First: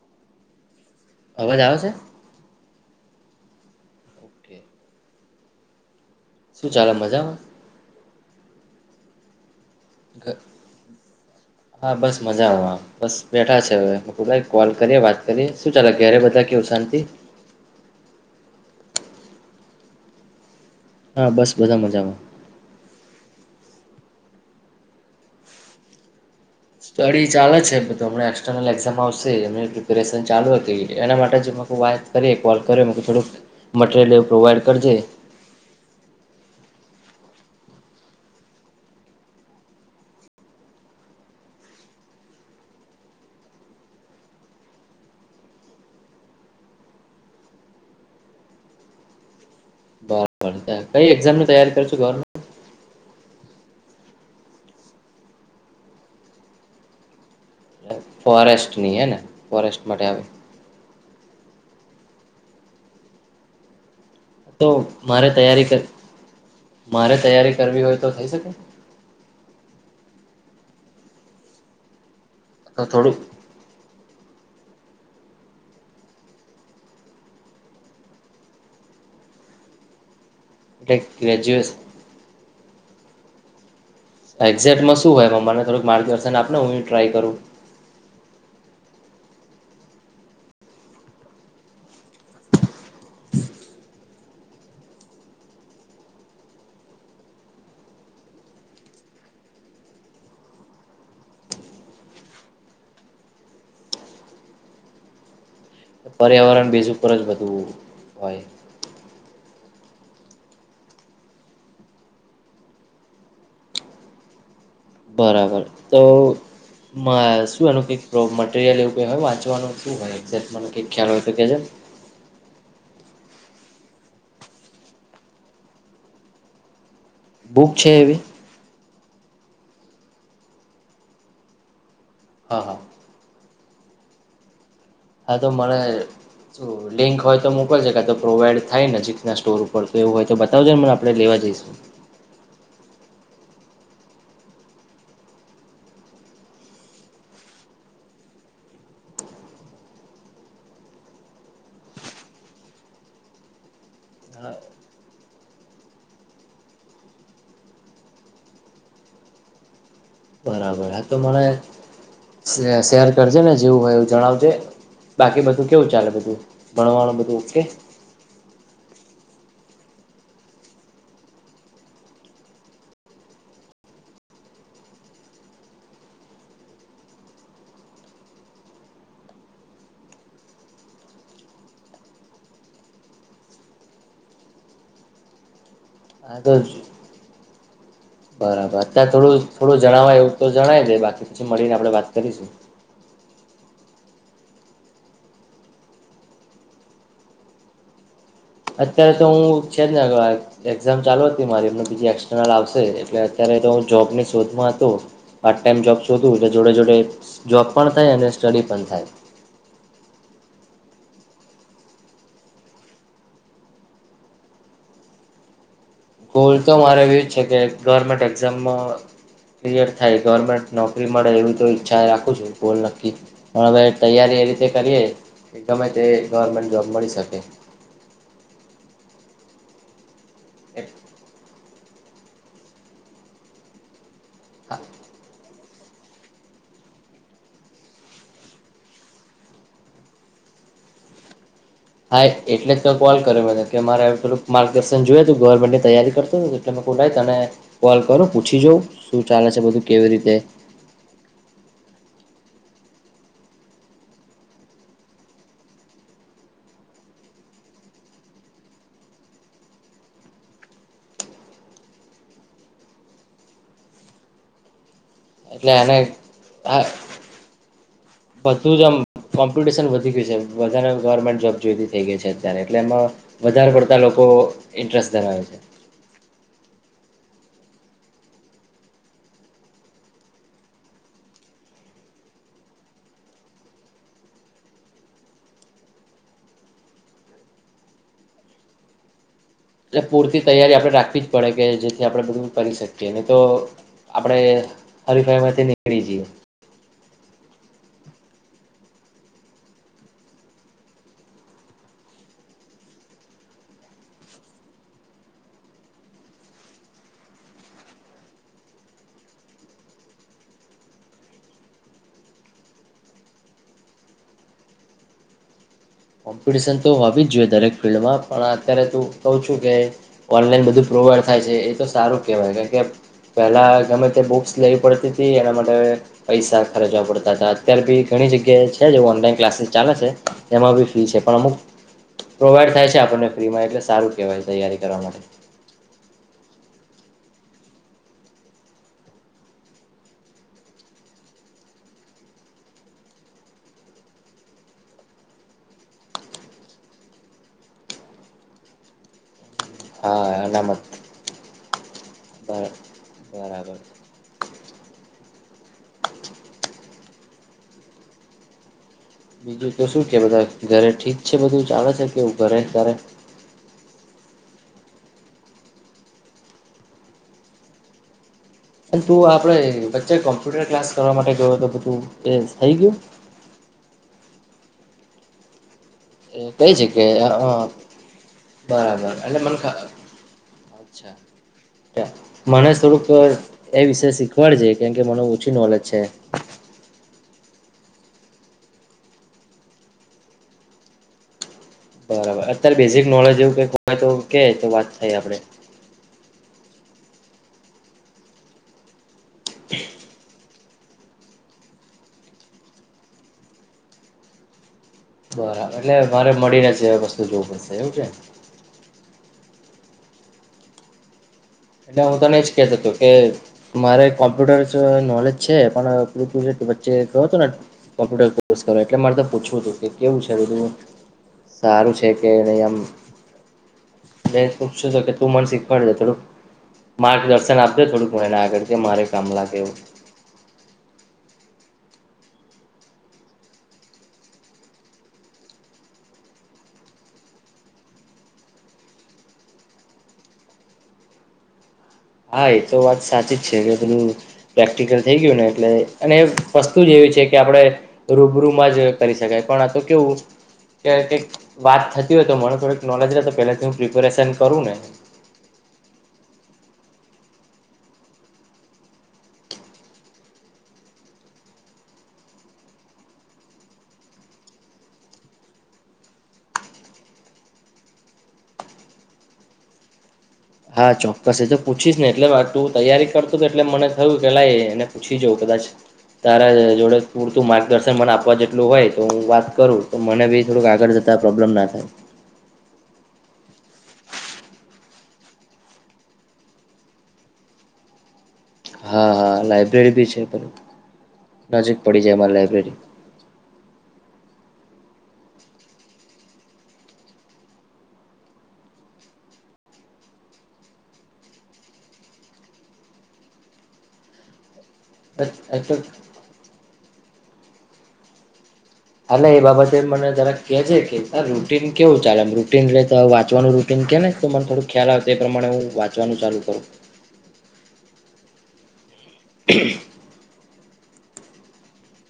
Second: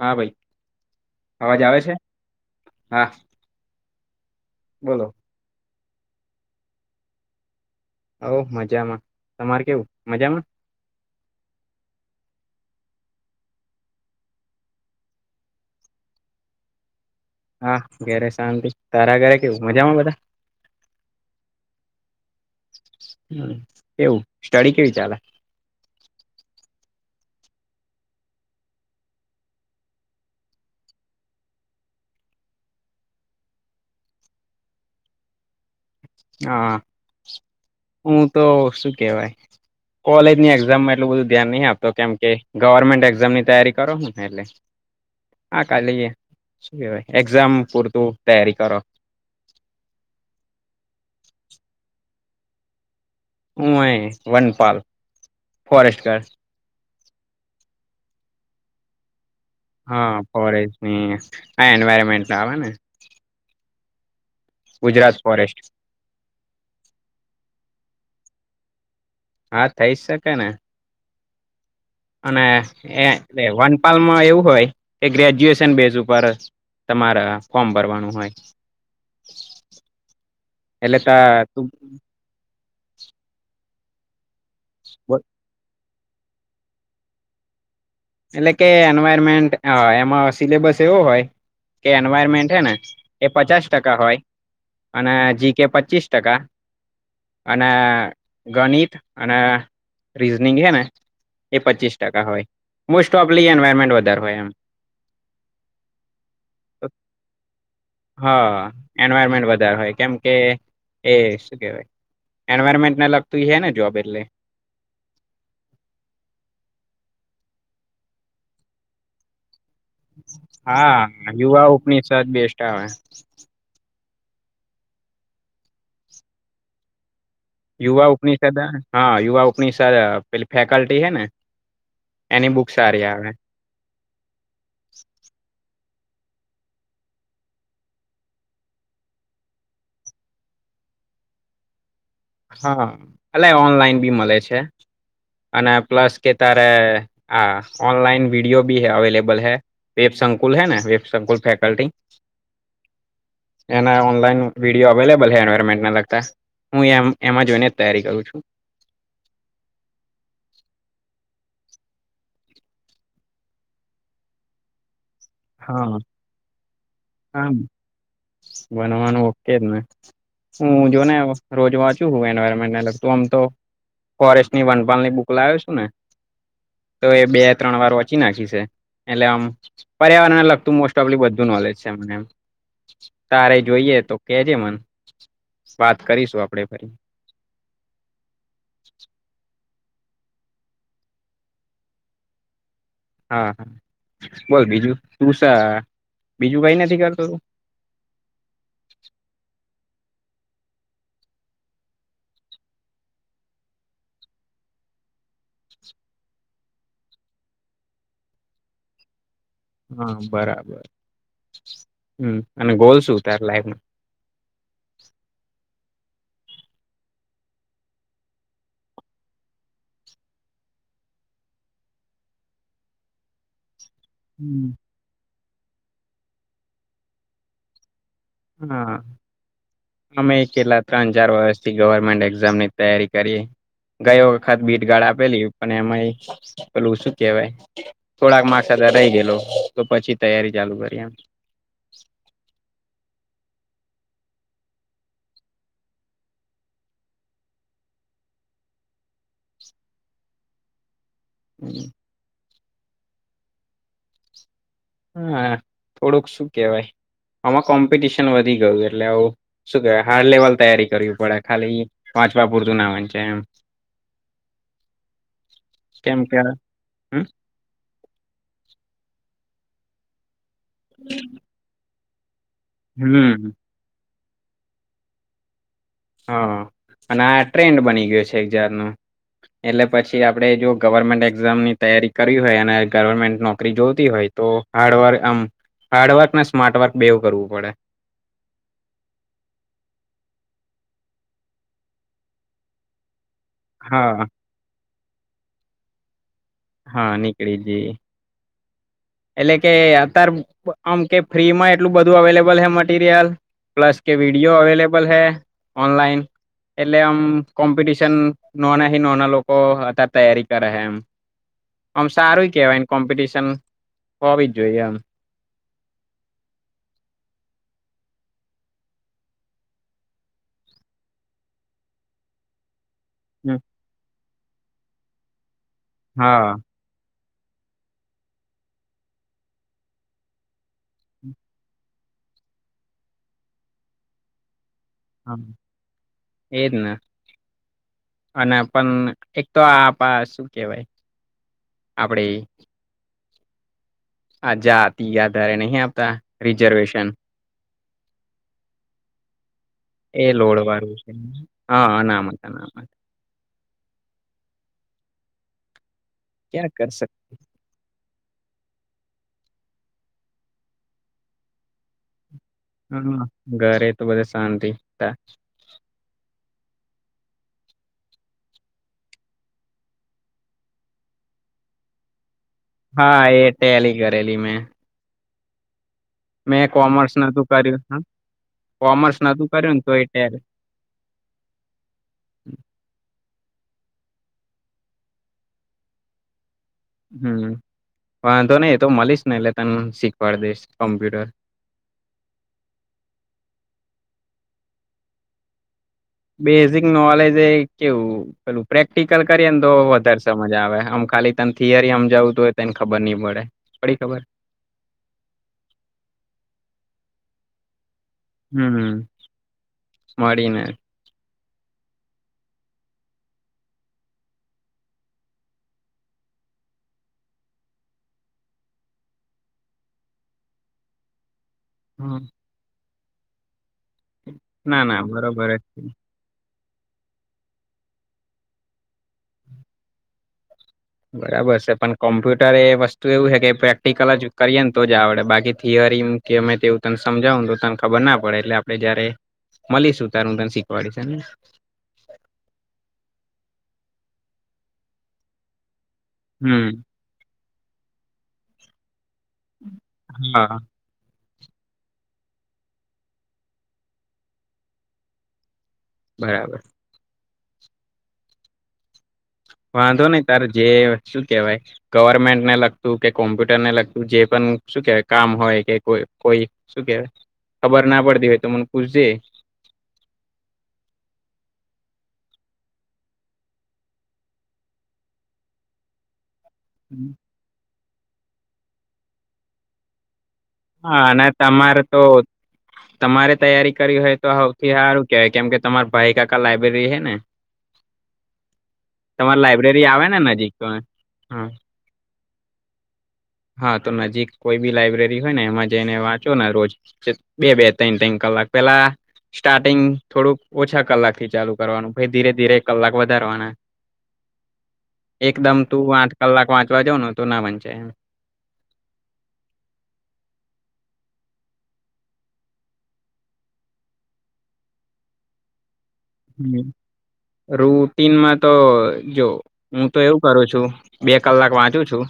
હા ભાઈ અવાજ આવે છે. હા ઓકે બોલો શું ચાલે મજામાં હ મજામાં તમારી [inaudible] હા બસ મજામાં બસ બેઠા છે હવે [unintelligible] કોલ કર્યો વાત કરી શું ચાલે ઘેરે બધા કેવું શાંતિ. હા ઘેરે શાંતિ તારા ઘરે કેવું મજામાં બધા. હા બસ બધા મજામાં. હ કેવું સ્ટડી કેવી ચાલે. સ્ટડી ચાલે છે તો હમના એક્સટર્નલ એક્ઝામ આવશે અને ડિપ્રેસન ચાલુ હું થઈ ગયું એના માટે જ મા વાત કરીએ કોલ કર્યો મ થોડુંક મટરિયલ પ્રોવાઈડ કરજે. હા હું તો શું કેવાય કોલેજની એક્ઝામમાં એટલું બધું ધ્યાન નહી આપતો કેમકે ગવર્મેન્ટ એક્ઝામની તૈયારી કરોને એટલે હા કાલી શું કેવાય એક્ઝામ પૂરતું તૈયારી કરો. બરોબર કઈ એક્ઝામ ન તૈયારી કર છું ગવર્મ હું એ વનપાલ ફોરેસ્ટ ગાર્ડ ફોરેસ્ટ ની હે ને ફોરેસ્ટ માટે હા આવે પરેજની આ એન્વાયરમેન્ટ ના આવે ને તો ગુજરાત મારે ફોરેસ્ટ તૈયારી ક મારે તૈયારી કરવી હોય. તો થઈ શકે હા થઈ શકે ને અને તો એ થોડુંક વનપાલ માં એવુ હોય એ ગજ્યુએન બેઝ તમારા ફોર્મ ભરવાનું હોય એટલે એલે કા ગ્રેજ્યુએશન એક્ઝેક્ટમાં શું હોય મને થડું માર્ગદર્શન આપને હું ટ્રાય કરું એટલે કે એનવાયરમેન્ટ હ એમાં સિલેબસ એવું હોય કે એનવાયરમેન્ટ હેને એ પચાસ ટકા હોય અને જી કે પચીસ ટકા અને ગણિત અને રીઝનિંગ હે ને એ પચીસ ટકા હોય. મોસ્ટ ઓફ લી એન્વાયરમેન્ટ વધારે હોય એમ. પર્યાવરણ બીજુ પર જ બધું હોય. બધા હોય કેમકે એ શું કેવાય એન્વાયરમેન્ટને લગતું હે ને જોબ એટલે બરાબર તો મ શું એનું કઈક મટીરિયલ એવું ક હે વાંચવાનું શું હોય એક્ઝેક્ટ મને કંઈક હા ખ્યાલ હોય તો કહેજો ને. યુવા ઉપનિષદ બેસ્ટ આવે બુક છે યુવા એવી ઉપનિષદ હા યુવા ઉપનિષદ પેલી ફેકલ્ટી હૈ ને એની હા બુક હા સારી આવે. હા તો મને જો લિંક હોય તો મોકલશે ક તો પ્રોવાઈડ થાય નજીકના સ્ટોર ઉપર તો એવું હોય તો બતાવજે ને મને આપણે લેવા જઈશું. હા અને ઓનલાઈન બી મળે છે અને પ્લસ કે તારે આ ઓનલાઈન વિડીયો બી અવેલેબલ હે વેબ સંકુલ હે ને વેબ સંકુલ ફેકલ્ટી એના ઓનલાઈન હા વિડીયો આવેલેબલ બધા એન્વાયરમેન્ટને લગતા હું એમ એમાં જોઈને જ તૈયારી કરું છું. બરાબર હા તો મને શેર કરજે ને જેવું હોય એવું જણાવજે. બાકી બધું કેવું હા ચાલે બધું ભણવાનું બધું ઓકે તેજને હું જો ને રોજ વાંચુ છું એવાયરમેન્ટ લાગતું આમ તો ફોરેસ્ટની વનપાલની બુક લાવ્યો છું ને તો એ બે ત્રણ વાર વાંચી નાખી છે એટલે આમ પર્યાવરણને લગતું મોસ્ટ ઓફલી બધું નોલેજ છે મને એ તારે જોઈએ તો કેજે મન વાત હા કરીશું તો આપડે ફરી બરાબર ત્યાં થોડું થોડું જણવાય એવું તો જણાય દે બાકી પછી મળીને આપડણે વાત કરીશું. હા હા બોલ બીજું તુશ બીજું કઈ નથી કરતું તું અત્યારે તો હું છે જ ને એક્ઝામ ચાલુ હતી મારી એમને બીજી એક્સટર્નલ આવશે એટલે અત્યારે તો હું જોૉબની શોધમાં હતો પાર્ટ ટાાઈમ જોબ શોધું એટલે જોડે જોડે જોબ પણ થાય અને સ્ટડી પણ થાય હા બરાબર હમ અને ગોલ શું તારે લાઈફમાં ગોલ તો મારે એવી જ છે કે ગવર્મેન્ટ એક્ઝામ ક્લિયર થાય ગવર્મેન્ટ નોકરી મળે એવી તો ઈચ્છાએ રાખું છું ગોલ નક્કી પણ હવે તૈયારી એ રીતે કરીએ કે ગમે તે ગવર્મેન્ટ જોબ મળી શકે. હા. આમે એક કેલા અ ત્રણ ચાર વરસ થી ગવર્મેન્ટ એક્ઝામની તૈયારી કરીએ. ગયો વખત ભીટગાળ આપેલી પણ એમાંય પેલું શું કેવાય થોડાક માક્સર્ રહી ગયેલો તો પછી તૈયારી ચાલુ કરી એમ હા એટલે તો કોલ કર્યો મેને કે મારે થોડુંક માર્ગદર્શન જોય તો ગવર્મેન્ટની તૈયારી કરતો એટલે કો રાઈટ અને કોલ કરું પૂછી જાઉં શું ચાલે છે બધું કેવી રીતે હમ. હ થોડુંક શું કેહેવાય આમાં કોમ્પિટિશન વધી ગયું એટલે આવું શું કેવાય હાર લેવલ તૈયારી કરવી પડે ખાલી પાંચવા પૂરતું ના વા છે એમ એટલે અનેને કેમ કે હ હમ બધું જ આમ કોમ્પિટશન વધી ગયું છે. વધારે ગવર્મેન્ટ જોબ જોઈ હતી. થઇ ગઇ છે. એટલે એમાં હમ વધારે પડતા લોકો લોકો ઇન્ટરેસ્ટ ધરાવે છે. હા અને આ ટ્રેન્ડ બની ગયો છે એ જાત નુ એટલે પછી આપણે જો ગવર્મેન્ટ એક્ઝામની તૈયારી કરી હોય અને ગવર્મેન્ટ નોકરી જોતી હોય તો હાર્ડવર્ક આમ હાર્ડવર્ક ને સ્માર્ટવર્ક બેવું કરવું પડે. એટલે પૂરતી તૈયારી આપડણે રાખવી જ પડે કે જેથી આપણે બધું કરી શકીએ તો હા આપડે હરીફાઈમાંથી કરીજએ હા નીકળી જ એટલે કે અતાર આમ કે ફ્રીમાં એટલું બધું અવેલેબલ હે મટીરિયલ પ્લસ કે વિડીયો અવેલેબલ હે ઓનલાઈન એટલે આમ કોમ્પિટશન નોના નોના લોકો અત તૈયારી કરે છે એમ આમ સારું કેવાય કોમ્પિટશન કોબી જોય આમ કોમ્પિટિશન તો હોવી જ જોઈએ દરેક ફિલ્ડમાં પણ અત્યારે તું કહ છું કે ઓનલાઈન બધું પ્રોવાઈડ થાય છે એ તો સારું કહેવાય કે કારણ કે એમ પેલા ગમે તે બહુ લેવી પડતી હતી એના માટે હા પૈસા ખર્ચવા પડતા તા અત્યારે બી ઘણી જગ્યાએ છે જે ઓનલાઈન ક્લાસીસ ચાલે છે એમાં બી ફ છે પણ અમુક પ્રોવાઈડ થાય છે આપણને ફ્રી માં એટલે સારું કેહેવાય તૈયારી કરવા માટે હા એજને અને પણ એક તો આ આપ શું કેવાય આપડી આ જાતી આધારે નહી આપતા રિઝર્વેશન હા એ લોડ અનામત વાળું છે હા હના. [unintelligible] [inaudible] ક્યા કર સ બીજું તો શું છે, બધા ઘરે ઠીક છે, બધું ચાલે છે, કેવું. ઘરે તારે હમ ઘરે. [unintelligible] શાંતિ હતા. અને તું આપડે બચ્ચે કોમ્પ્યુટર ક્લાસ કરવા માટે જોયો તો તું. હા એટલી [unintelligible] ડેલી મે. એ કઈ છે, કે નતું કર્યું બરાબર કોમર્સ એટ નતું મને કર્યું ને તો એ ટેલી અચ્છા મને થોડુંક એ વિષ શીખવાડજે કેમ કે મને ઓછી નોલેજ છે. હમ વાંધો નહી એતો મળીશ ને એટલે તને શીખવાડી દઈશ કોમ્પ્યુટર. બરાબર અત્યારે બેઝિક નોલેજ એવું કઈક હોય તો કે તો વાત થાય આપડે. બેઝિક નોલેજ એ કેવું પેલું પ્રેક્ટિકલ કરીએ ને તો વધારે સમજ આવે આમ ખાલી તને થિયરી આમ જવું તોું હોય તને ખબર નહી પડે પડી ખબર. બરાબર એટલે મારે મળીને છે, વસ્તુ જોવું પડશે એવું છે. હમ હમ [unintelligible] એટલે હું તને એજ કેતો હતોું કે મારે કોમ્પ્યુટર નોલેજ છે, પણું વચ્ચે કું ને કોમ્પ્યુટર કો એટલે મારે પૂછવું હતું કે કેવું [unintelligible] સારું છે, હમ. કે ન આમ. બે ના શું ના [unintelligible] કે તું મને બરોબર જ શીખવાડે છે, થોડુંક. માર્ગ દર્શન આપજે થોડુંક મ એને આગળ મારે કામ લાગે એવું. બરાબર છે પણ કોમ્પ્યુટર એ વસ્તુ એવું છે, કે પ્રેક્ટિકલ જ કરીએે ને તો જ આવડે બાકી થિયરી કેમે તેવું તને સમજાવ તો તને ખબર ના પડે એટલે આપડે જયારે મળીશું ત્યારે હું તને શીખવાડીશ ને. હા એ તો વાત સાચી જ છે, એટલેધું પ્રેક્ટિકલ થઈ ગયું ને એટલે. અને હમ વસ્તુ જેવી છે. કે આપણે રૂબરૂમાં જ. કરી શકાય પણ આ તો કેવું હા [unintelligible] વાત થતી હોય તો મને થોડીક નોલેજ રહે તો પહેલાથી હું પ્રિપેરેશન કરું ને. બરાબર. વાંધો નઈ તાર જે શું કેવાય ગવર્મેન્ટને લગતું કે કોમ્પ્યુટર ને લગતું જે પણ શું કેવાય કામ હોય કે કોઈ શું કેવાય ખબર ના પડતી હોય તો મને પૂછજે. હા ચોક્કસ એ તો પૂછીશ ને એટલે તું તૈયારી કરતું તો એટલે મને થયું કે લ એને પૂછી જઉં કદાચ તારા જોડે પૂરતું મા દર્શન મન આપવા જેટલું હોય તો હું વાત કરું તો મને બી થોડુંક આગળ હા જતા અને પ્રોબ્લેમ ના તમારે થાય તો તમારે તૈયારી કરી હોય તો સૌથી સાર કે કેમ કે તમાર ભાઈકાાકા લાઈબ્રેરી હૈ ને હા હા તમારી લાયબ્રેરી લાઈબ્રેરી આવે બી ને છે નજીક તો હા નજીક પડી જાયમારે લબ રેડી હા તો નજીક કોઈ બી લાઈબ્રેરી હોય ને એમાં જઈને વાંચો ને રોજ બે બે ત્રન ત્રન કલાક પેલા સ્ટાર્ટિંગ થોડુંક ઓછા કલાક થી ચાલુ કરવાનું ભાઈ ધીરે ધીરે કલાક વધારવાના એકદમ તું આઠ કલાક વાંચ વાંચવાનું હોય ને તો ના વંચાય એમ હા એ બાબતે મને જરા કે છે કે રૂટીન કેવું ચાલે રૂટન વાચવાનું રૂટન કે ને તો મને થોડું ખ્યાલ આવે તો એ પ્રમાણે હું વાંચવાનું ચાલુ કરું હમ રૂટીનમાં તો જો હું તો એવું કરું છું બે કલાક વાંચું છું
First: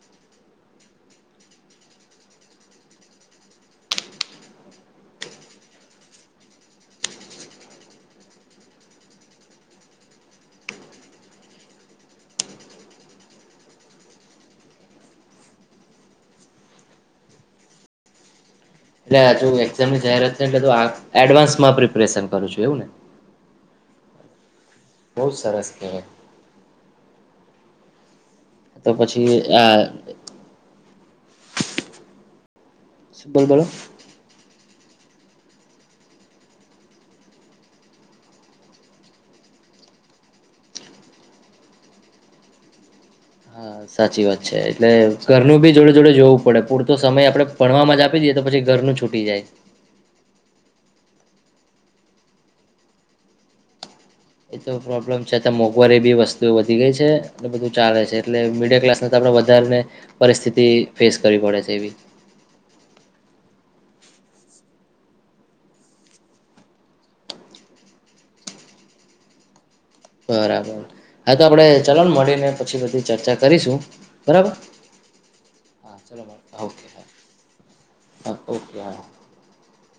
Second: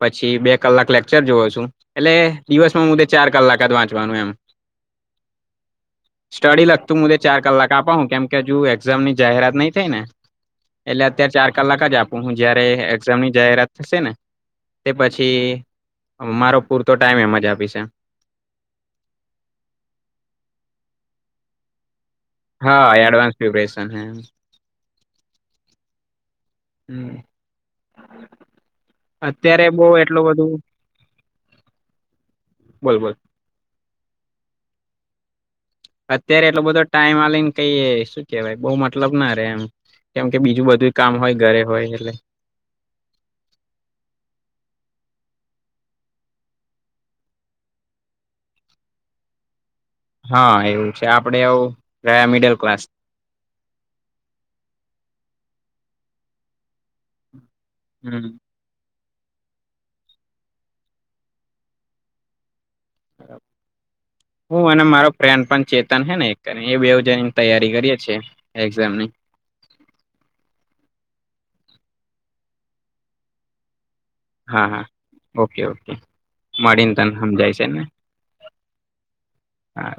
પછી બે કલાક લેકચર જોવો છું એટલે દિવસમાં મુદ્ે ચાર કલાક જ વાંચવાનું એમ સ્ટડી લગતું મુદ્ે ચાર કલાક આપવાનું કેમ કે હજુ એક્ઝામની જાહેરાત નહી થઈ ને એટલે અત્યારે ચાર કલાક જ આપું હું જયારે એક્ઝામની જાહેરાત થશે ને તે પછી મારો પૂરતો ટાઈમ એમ જ આપી છે એટલે હુ એક્ઝામ ની જાહેરાત છે એટલે એડવાન્સમાં પ્ર હા એડવાન્સ પ્રેપરેેશન હૈ બહુ સાર સે હમ અત્યારે બહ એટલું બધું બોલ બોલ અત્યારે એટલો બધો ટાઈમ આવીને કઈ શું કેવાય બહુ મતલબ ના રે એમ કેમ કે બીજું બધું કામ હોય ઘરે હોય એટલે હા સાચી વાત છે એટલે ઘરનું ભી જોડે જોડે જોવું પડે પૂરતો સમય આપડે ભણવામાં જ આપી દઈએ તો પછી ઘરનું છૂટી જાય હા એવું છે આપડે આવું ગરહ્યા મિડલ ક્લાસ એ તો પ્રોબ્લેમ છેતા મોંઘવારી એ બી વસ્તુ વધી ગઈ છે એટલે બધું ચાલે છે હમ એટલે મિડિલ ક્લાસ આપણે વધારેને પરિસ્થિતિ ફેસ કરવી પડે છે એવી હું અને મારો ફ્રેન્ડ પણ ચેતન હને એક એ બે જ તૈયારી કરીએ છેએ એક્ઝામની બરાબર હા તો આપડે ચલો ને મળીને પછી બધી ચર્ચા કરીશું બરાબર હા હા ઓકે ઓકે હા ચલો ઓકે મળીને હા તને હમ જાય છેને હા ઓકે હા હા